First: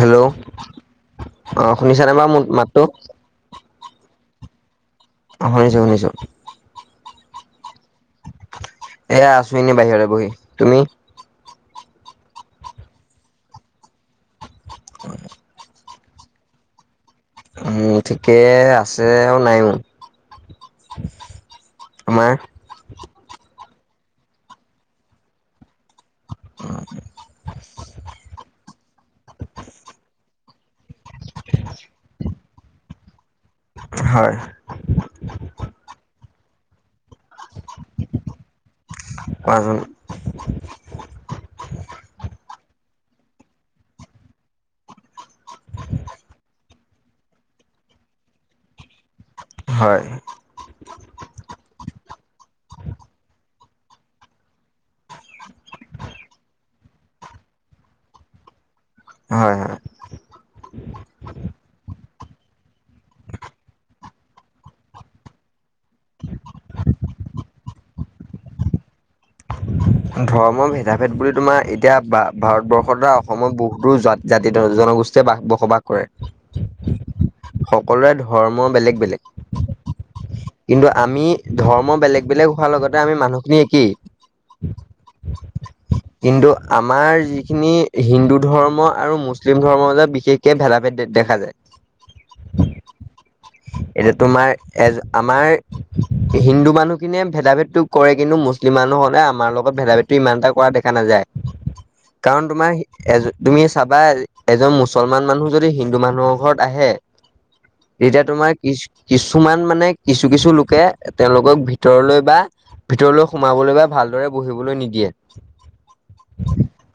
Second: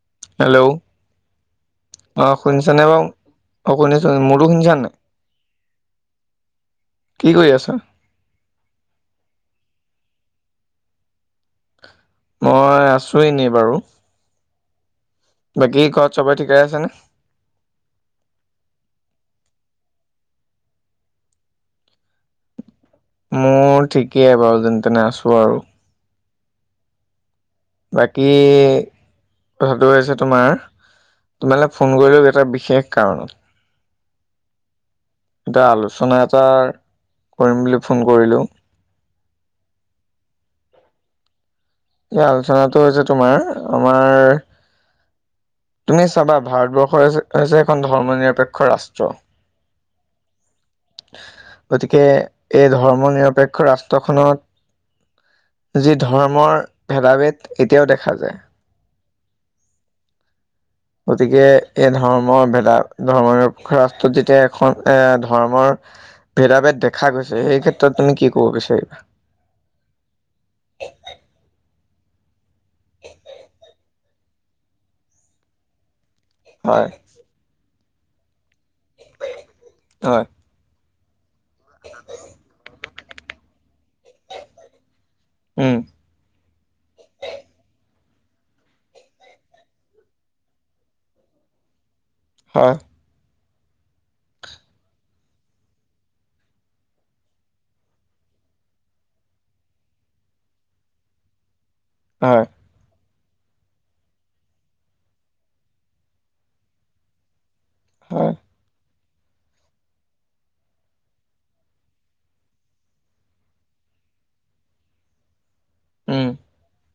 Hello অ শুনিছানে hello বাৰু অ' মোৰ শুনিছা মাতটো নে বাৰু শুনিছোঁ মোৰটো শুনিছা নাই অ শুনিছোঁ শুনিছোঁ। কি কৰি আছা। এয়া আছোঁ এনে বাহিৰতে বহি তুমি। মই আছোঁ এনেই বাৰু। উম বাকী ঘৰত চবৰেই ঠিকেই আছে নে মোৰ ঠিকে আছে আৰু নাইও। আমাৰ মোৰ ঠিকেই বাৰু যেনে তেনে আছোঁ আৰু [inaudible] বাকী কথাটো হৈছে তোমাৰ তোমাৰলৈ ফোন কৰিলোঁ এটা বিশেষ কাৰণত। হয় এটা আলোচনা এটাৰ কৰিম বুলি ফোন কৰিলোঁ। কোৱাচোন? এই আলোচনাটো হৈছে, তোমাৰ আমাৰ তুমি চাবা, ভাৰতবৰ্ষৰ হৈছে এখন ধৰ্ম নিৰপেক্ষ ৰাষ্ট্ৰ হয় গতিকে এই ধৰ্ম নিৰপেক্ষ ৰাষ্ট্ৰখনত- যি ধৰ্মৰ ভেদাভেদ এতিয়াও দেখা যায়। হয়, হয়। গতিকে, এই ধৰ্মৰ ভেদা ভেদ ধৰ্মৰ ৰাষ্ট্ৰত যেতিয়া এখন এ ধৰ্মৰ- ভেদাভেদ দেখা গৈছে। এই ক্ষেত্ৰত তুমি কি কব বিছাৰিবা? ধৰ্মৰ ভেদা -ভেদ বুলি তোমাৰ এতিয়া ভাৰতবৰ্ষৰ পৰা অসমৰ বহুতো জাতি জন জনগোষ্ঠী- যে বাস বসবাস কৰে। হয়। সকলোৰে ধৰ্ম বেলেগ-বেলেগ। হয়। কিন্তু আমি ধৰ্ম বেলেগ- বেলেগ হোৱাৰ লগতে আমি মানুহখিনি একেই। উম। কিন্তু আমাৰ যিখিনি হিন্দু ধৰ্ম আৰু মুছলিম ধৰ্ম যে বিশেষ- কে ভেদা -ভেদ দেখা যায়। হয়। এতিয়া তোমাৰ এজ- আমাৰ হিন্দু মানুহখিনিয়ে ভেদা -ভেদটো কৰে। কিন্তু মুছলিম মানুহখিনি আমাৰ লগত ভেদা -ভেদ- ইমান এটা কৰা দেখা নাযায়। হয়, কাৰণ তোমাৰ- এজ, তুমি চাবা এজন মুছলমান মানুহ যদি হিন্দু মানুহৰ ঘৰত আহে- তেতিয়া হয়, তোমাৰ কি কিছুমান মানে- কিছু- কিছু লোকে তেওঁলোকক ভিতৰলৈ বা- ভিতৰলৈ সোমাবলৈ বা ভালদৰে বহিবলৈ নিদিয়ে। উম।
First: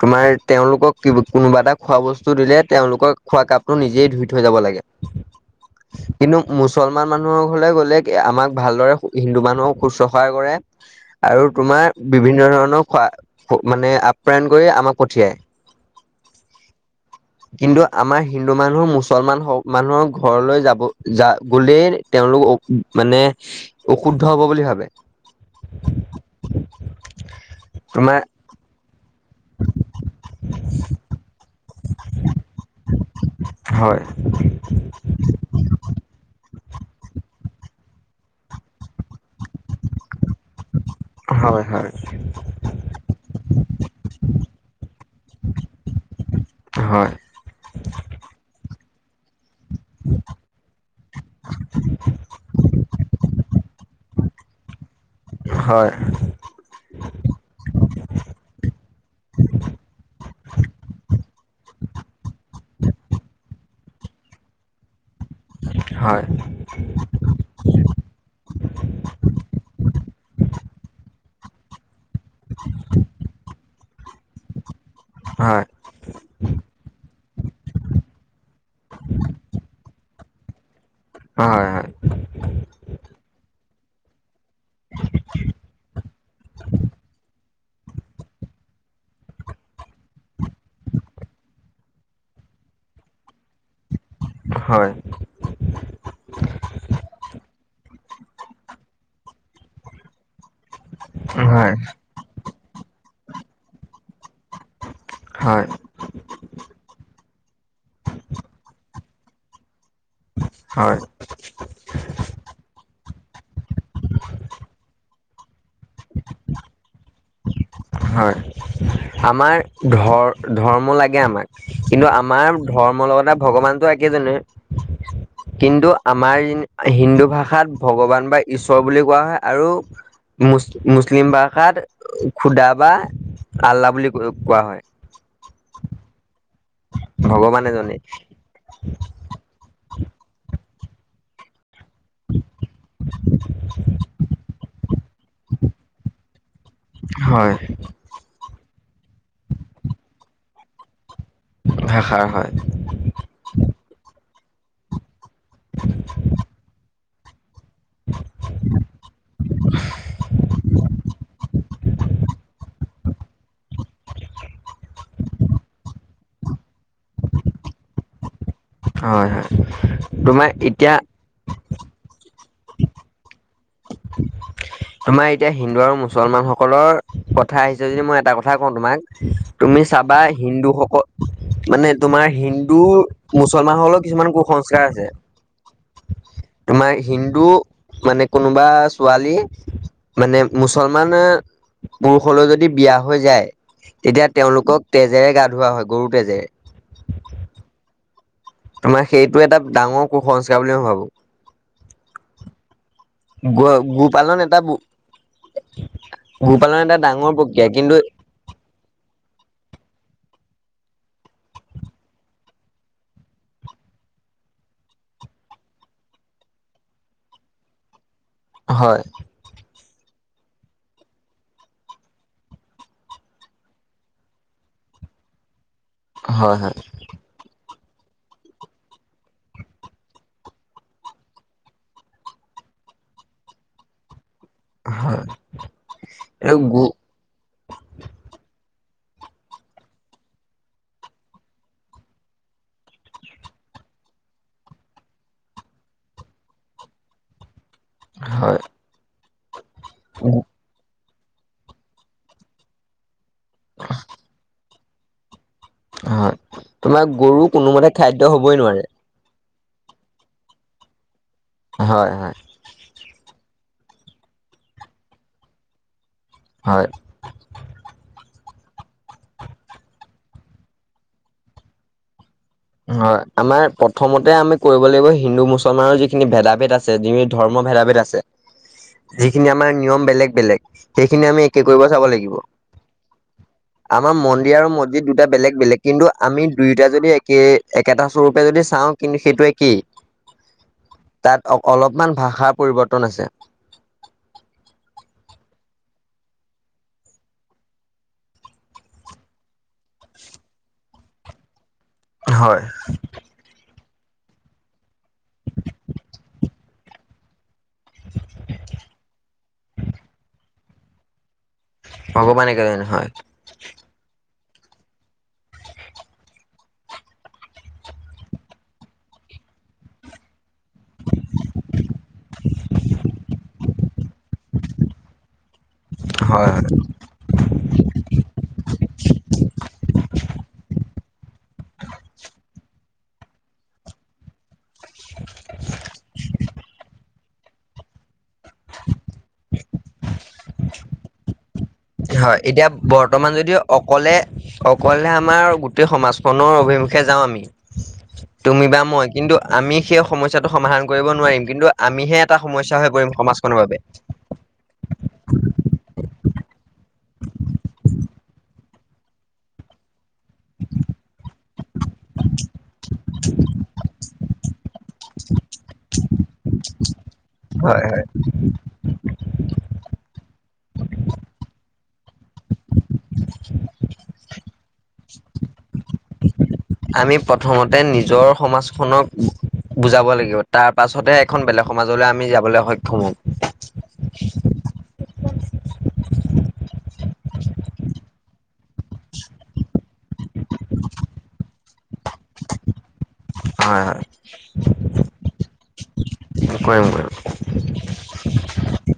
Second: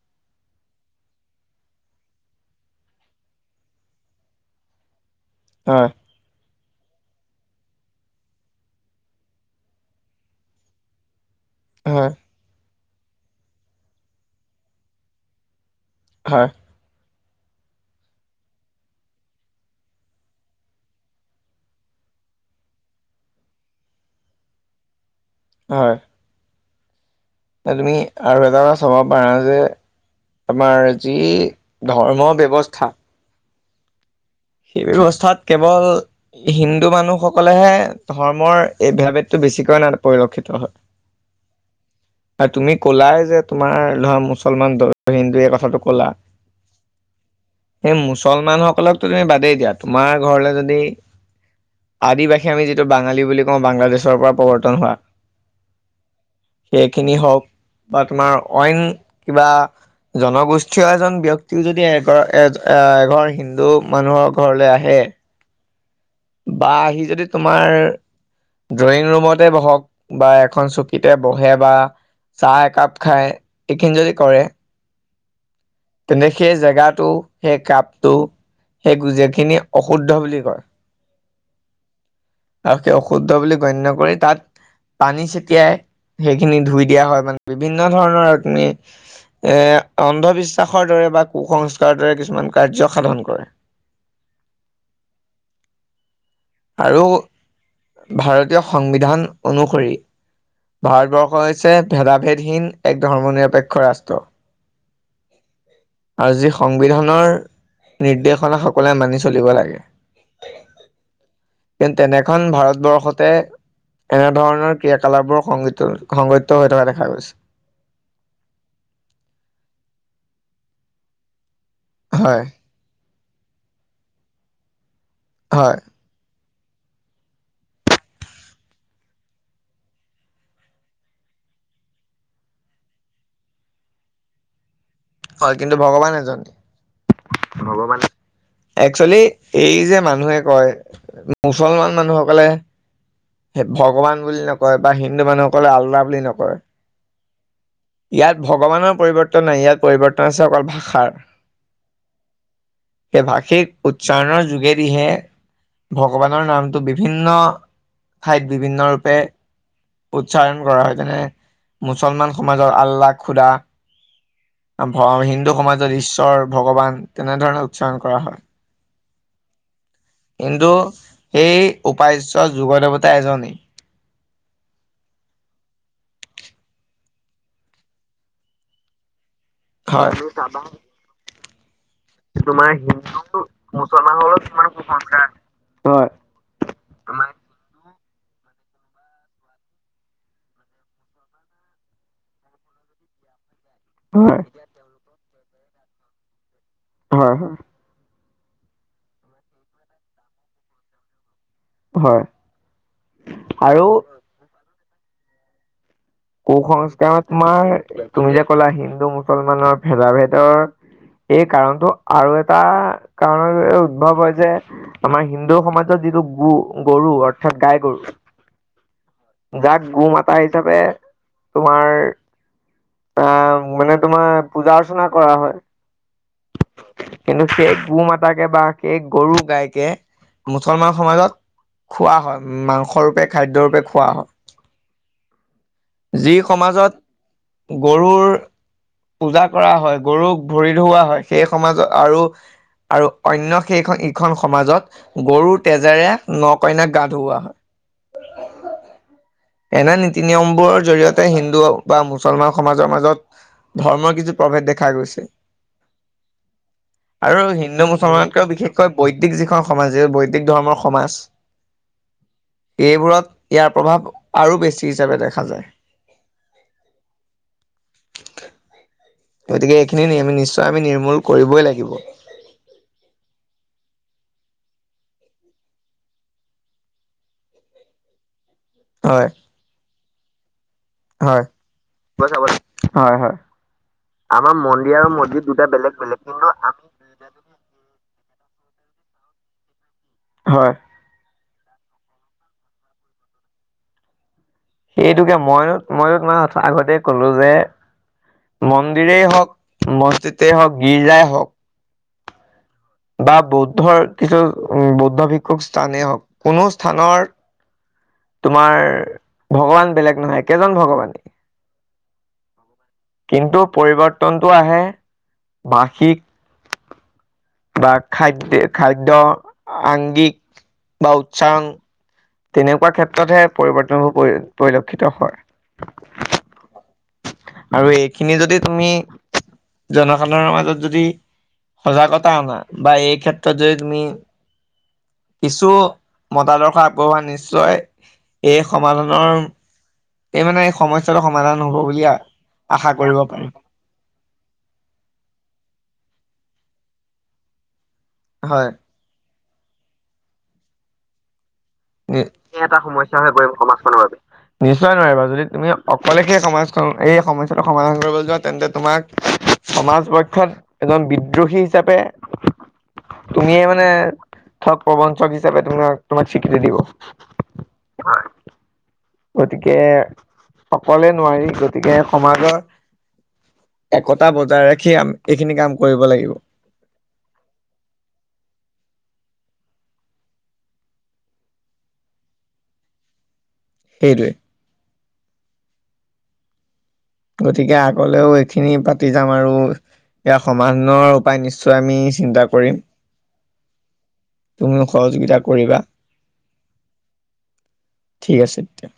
তোমাৰ তেওঁলোকক কোনোবা এটা খোৱা বস্তু দিলে, তেওঁলোকক খোৱা কাপটো নিজেই ধুই থৈ যাব লাগে। হয়। কিন্তু মুছলমান মানুহৰ ঘৰলৈ গ'লে- আমাক ভালদৰে হিন্দু মানুহক শুশ্ৰূষা কৰে আৰু তোমাৰ হয়, বিভিন্ন ধৰণৰ- কোৱা মানে আপ্যায়ন কৰি আমাক পঠিয়ায়। হয়। কিন্তু আমাৰ হিন্দু মানুহ, মুছলমান মানুহৰ ঘৰলৈ যাব য গলে তেওঁলোক- মানে অশুদ্ধ হব বুলি ভাবে। হয়। এতিয়া তুমি তোমাৰ আৰু এটা কথা চাব পাৰা যে- আমাৰ যি ধৰ্ম ব্যৱস্থা হয়। সেই ব্যৱস্থাত কেৱল- হিন্দু মানুহসকলেহে ধৰ্মৰ এই ভেদা -ভেদটো বেছি- পৰিলক্ষিত হয়। হয়, হয়। তুমি ক'লাই যে তোমাৰ ধৰা মুছলমান, হিন্দুৱে এই কথাটো ক'লা। হয়। সেই মুছলমান সকলক তুমি বাদেই দিয়া, তোমাৰ ঘৰলে যদি- আদিবাসী আমি বাঙালী বুলি কওঁ বাংলাদেশৰ পৰা প্ৰৱৰ্তন হোৱা, - হয়। সেইখিনি হওঁক বা তোমাৰ অইন কিবা- জনগোষ্ঠীয় এজন ব্যক্তি যদি এঘৰ এ এ এঘৰ হিন্দু। মানুহৰ ঘৰলে আহে। হয়। বা হি যদি তোমাৰ ড্ৰয়িং ৰুমতে বহক বা এখন চকীতে বহে বা চাহ একাপ খাই, এইখিনি যদি কৰে। হয়। তেন্ত সেই জেগাটো সেই কাপটো সেই গুজেখিনি অশুদ্ধ বুলি কয়। হয়, হয়। আৰু সেই অশুদ্ধ বুলি গণ্য কৰি তাত পানী ছটিয়াই, সেইখিনি ধুই দিয়া হয় মানে। বিভিন্ন ধৰণৰ তুমি। এ অন্ধবিশ্বাসৰ দৰে বা কুসংস্কাৰৰ দৰে কিছুমান কাৰ্য সাধন কৰে। হয়। আৰু ভাৰতীয় সংবিধান অনুসৰি ভাৰতবৰ্ষ হয় হৈছে ভেদাভেদহীন এক ধৰ্ম নিৰপেক্ষ ৰাষ্ট। হয়। আৰু যি সংবিধানৰ, নিৰ্দেশনা সকলোৱে মানি চলিব লাগে। হয়। কতেনেখন ভাৰতবৰ্ষতে এনেধৰণৰ ক্ৰিয়াকলাপ বোৰ সংঘটি সংঘটিত হৈ থকা দেখা গৈছে। হয় আমাৰ ধ ধৰ্ম লাগে আমাক, কিন্তু হয়, আমাৰ ধৰ্ম লগতে ভগৱানতো একেজনেই, হয়, কিন্তু আমাৰ হিন্দু ভাষাত ভগৱান বা ঈশ্বৰ বুলি কোৱা হয়। আৰু মুচ মুছলিম ভাষাত খুদা বা আল্লাহ বুলি ক কোৱা হয়। হয়' কিন্তু ভগৱান এজন, ভগৱান, একচলি এই যে মানুহে কয়, মুছলমান মানুহসকলে সেই ভগৱান বুলি নকয় বা হিন্দু মানুহসকলে আল্লা বুলি নকয়। হয় ইয়াত ভগৱানৰ পৰিৱৰ্তন নাই, ইয়াত পৰিৱৰ্তন আছে অকল ভাষাৰ। ভাষাৰ হয়। সেই ভাষিক উচ্চাৰণৰ যোগেদিহে, ভগৱানৰ নামটো বিভিন্ন ঠাইত বিভিন্ন ৰূপে উচ্চাৰণ কৰা হয়, যেনে মুছলমান সমাজত আল্লাহ খুদা। হিন্দু সমাজত ঈশ্বৰ ভগৱান তেনেধৰণে উচ্চাৰণ কৰা হয়। হয়' হয়‌' হয়'। তোমাৰ কিন্তু এতিয়া সেই উপাস্য যোগ দেৱতা এজনেই। তোমাৰ এতিয়া হিন্দু আৰু মুছলমান সকলৰ কথা আহিছে যদি মই এটা কথা কওঁ তোমাক। তুমি হয়। চাবা তুমি হিন্দুসকল মানে তোমাৰ হিন্দু, মুছলমান হলেও কিছুমান মুছলমানসকলৰ কিমান কুসংস্কাৰ আছে। আছে। হয় তোমাৰ হিন্দু মানে কোনোবা ছোৱালী, মানে মুছলমান পুৰুষলৈ যদি বিয়া হৈ যায়, তেতিয়া হয় তেওঁলোকক তেজেৰে গা ধোৱা হয়, গৰুৰ তেজেৰে। হয়' হয়'। তোমাৰ সেইটো এটা ডাঙৰ কুসংস্কাৰ বুলি মই ভাবোঁ। হয়। গোৱা আৰু গো পালন এটা গোপালন এটা কুসংস্কাৰ ডাঙৰ প্ৰক্ৰিয়া তোমাৰ কিন্তু তুমি যে কলা হিন্দু মুছলমানৰ ভেদা ভেদৰ এই কাৰণটো আৰু এটা কাৰণত উদ্ভৱ হৈছে। আমাৰ হিন্দু সমাজত যিটো গো গৰু অৰ্থাৎ গাই গৰু। হয়। যাক গো মাতা হিচাপে তোমাৰ মানে তোমাৰ পূজা অৰ্চনা কৰা হয়। হয়, হয়। কিন্তু সেই গো মাতাকে বা সেই গৰু গাইকে মুছলমান সমাজত খোৱা হয় মাংসৰূপে খাদ্যৰূপে খোৱা হয়। যি এই গো সমাজত গৰুৰ পূজা কৰা হয়, গৰুক ভৰি ধুওৱা হয় সেই সমাজত আৰু অন্য সেইখন ইখন সমাজত গৰু তেজেৰে ন কইনাক গা ধুওৱা হয়। হয়। এনে নীতি নিয়মবোৰৰ জৰিয়তে হিন্দু বা মুছলমান সমাজৰ মাজত ধৰ্মৰ কিছু প্ৰভেদ দেখা গৈছে। হয় তোমাৰ গৰু আৰু কোনোমতে হিন্দু খাদ্য মুছলমানতকে হবই নোৱাৰে বিশেষকৈ বৈদিক যিখন সমাজ এই বৈদিক ধৰ্মৰ সমাজ। হয়, হয়। এইবোৰত ইয়াৰ প্ৰভাৱ আৰু বেছি হিচাপে দেখা যায়। হয়। গতিকে এইখিনি আমি নিশ্চয় আমি নিৰ্মূল কৰিবই লাগিব। হয়। আমাৰ প্ৰথমতে আমি কৰিব লাগিব হিন্দু মুছলমানৰ যিখিনি ভেদা ভেদ আছে, যিখিনি ধৰ্ম ভেদা ভেদ আছে। উ যিখিনি আমাৰ নিয়ম বেলেগ বেলেগ সেইখিনি হয় আমি একেই কৰিব চাব লাগিব। হয়, হয়। আমাৰ মন্দিৰ আৰু মছজিদ বেলেগ বেলেগ, কিন্তু আমি আমাৰো দুই এতিয়া যদি একে একেটা স্বৰূপে যদি চাওঁ কিন্তু সেইটো একেই। হয়। তাত অ অলপমান ভাষাৰ পৰিৱৰ্তন আছে। সেইটোকে মইও মইও তোমাক আগতে কলোঁ যে মন্দিৰেই হওঁক মছজিদ হওঁক গীৰ্জাই হওঁক হয়। বা বৌদ্ধৰ কিছু উ বৌদ্ধ ভিক্ষুক স্থানেই হওঁক, কোনো স্থানৰ তোমাৰ ভগৱান বেলেগ নহয় একেজন ভগৱানেই। ভগৱানে কেইজন হয়। কিন্তু পৰিৱৰ্তনটো আহে ভাষিক বা খাদ্ খাদ্য আংগিক বা উচ্চাৰণ তেনেকুৱা ক্ষেত্ৰতহে পৰিৱৰ্তনবোৰ পৰি পৰিলক্ষিত হয়। হয়, হয়। আৰু এইখিনি যদি তুমি জনসাধাৰণৰ মাজত যদি সজাগতা অনা, বা এই ক্ষেত্ৰত যদি তুমি কিছু মতাৰ্দশ পাবা নিশ্চয়, এই সমাধানৰ এই মানে সমস্যাটো সমাধান হ'ব বুলিয় হয়, এতিয়া আশা কৰিব বৰ্তমান পাৰি। যদি অকলে, অকলে আমাৰ গোটেই, সমাজখনৰ অভিমুখে যাওঁ আমি। তুমি হয় বা মই কিন্তু, আমি সেই, সমস্যাটো সমাধান কৰিব নোৱাৰিম। কিন্তু আমিহে এটা সমস্যা হৈ পৰিম, সমাজখনৰ বাবে। নিশ্চয় নোৱাৰিবা, যদি তুমি অকলে সেই, সমাজখন এই সমস্যাটো সমাধান কৰিবলৈ যোৱা, তেন্তে তোমাক সমাজপক্ষত এজন বিদ্ৰোহী হিচাপে, তুমিয়ে মানে থগ, প্ৰবঞ্চক হিচাপে তোমাক, তোমাক স্বীকৃতি দিব। হয়, হয়। গতিকে অকলে নোৱাৰি, গতিকে সমাজৰ [inaudible] একতা বজাই ৰাখি, আম, এইখিনি কাম কৰিব লাগিব। আমি প্ৰথমতে নিজৰ সমাজখনক। বুজাব লাগিব, তাৰপাছতহে এখন বেলেগ সমাজলৈ, আমি যাবলৈ সক্ষম হওঁ। সেইটোৱে। গতিকে আগলেও, এইখিনি পাতি যাম, আৰু ইয়াৰ সমাধানৰ উপায়, নিশ্চয় আমি চিন্তা কৰিম। হয় হয় তুমিও সহযোগিতা কৰিবা। কৰিম কৰিম ঠিক আছে, তেতিয়া।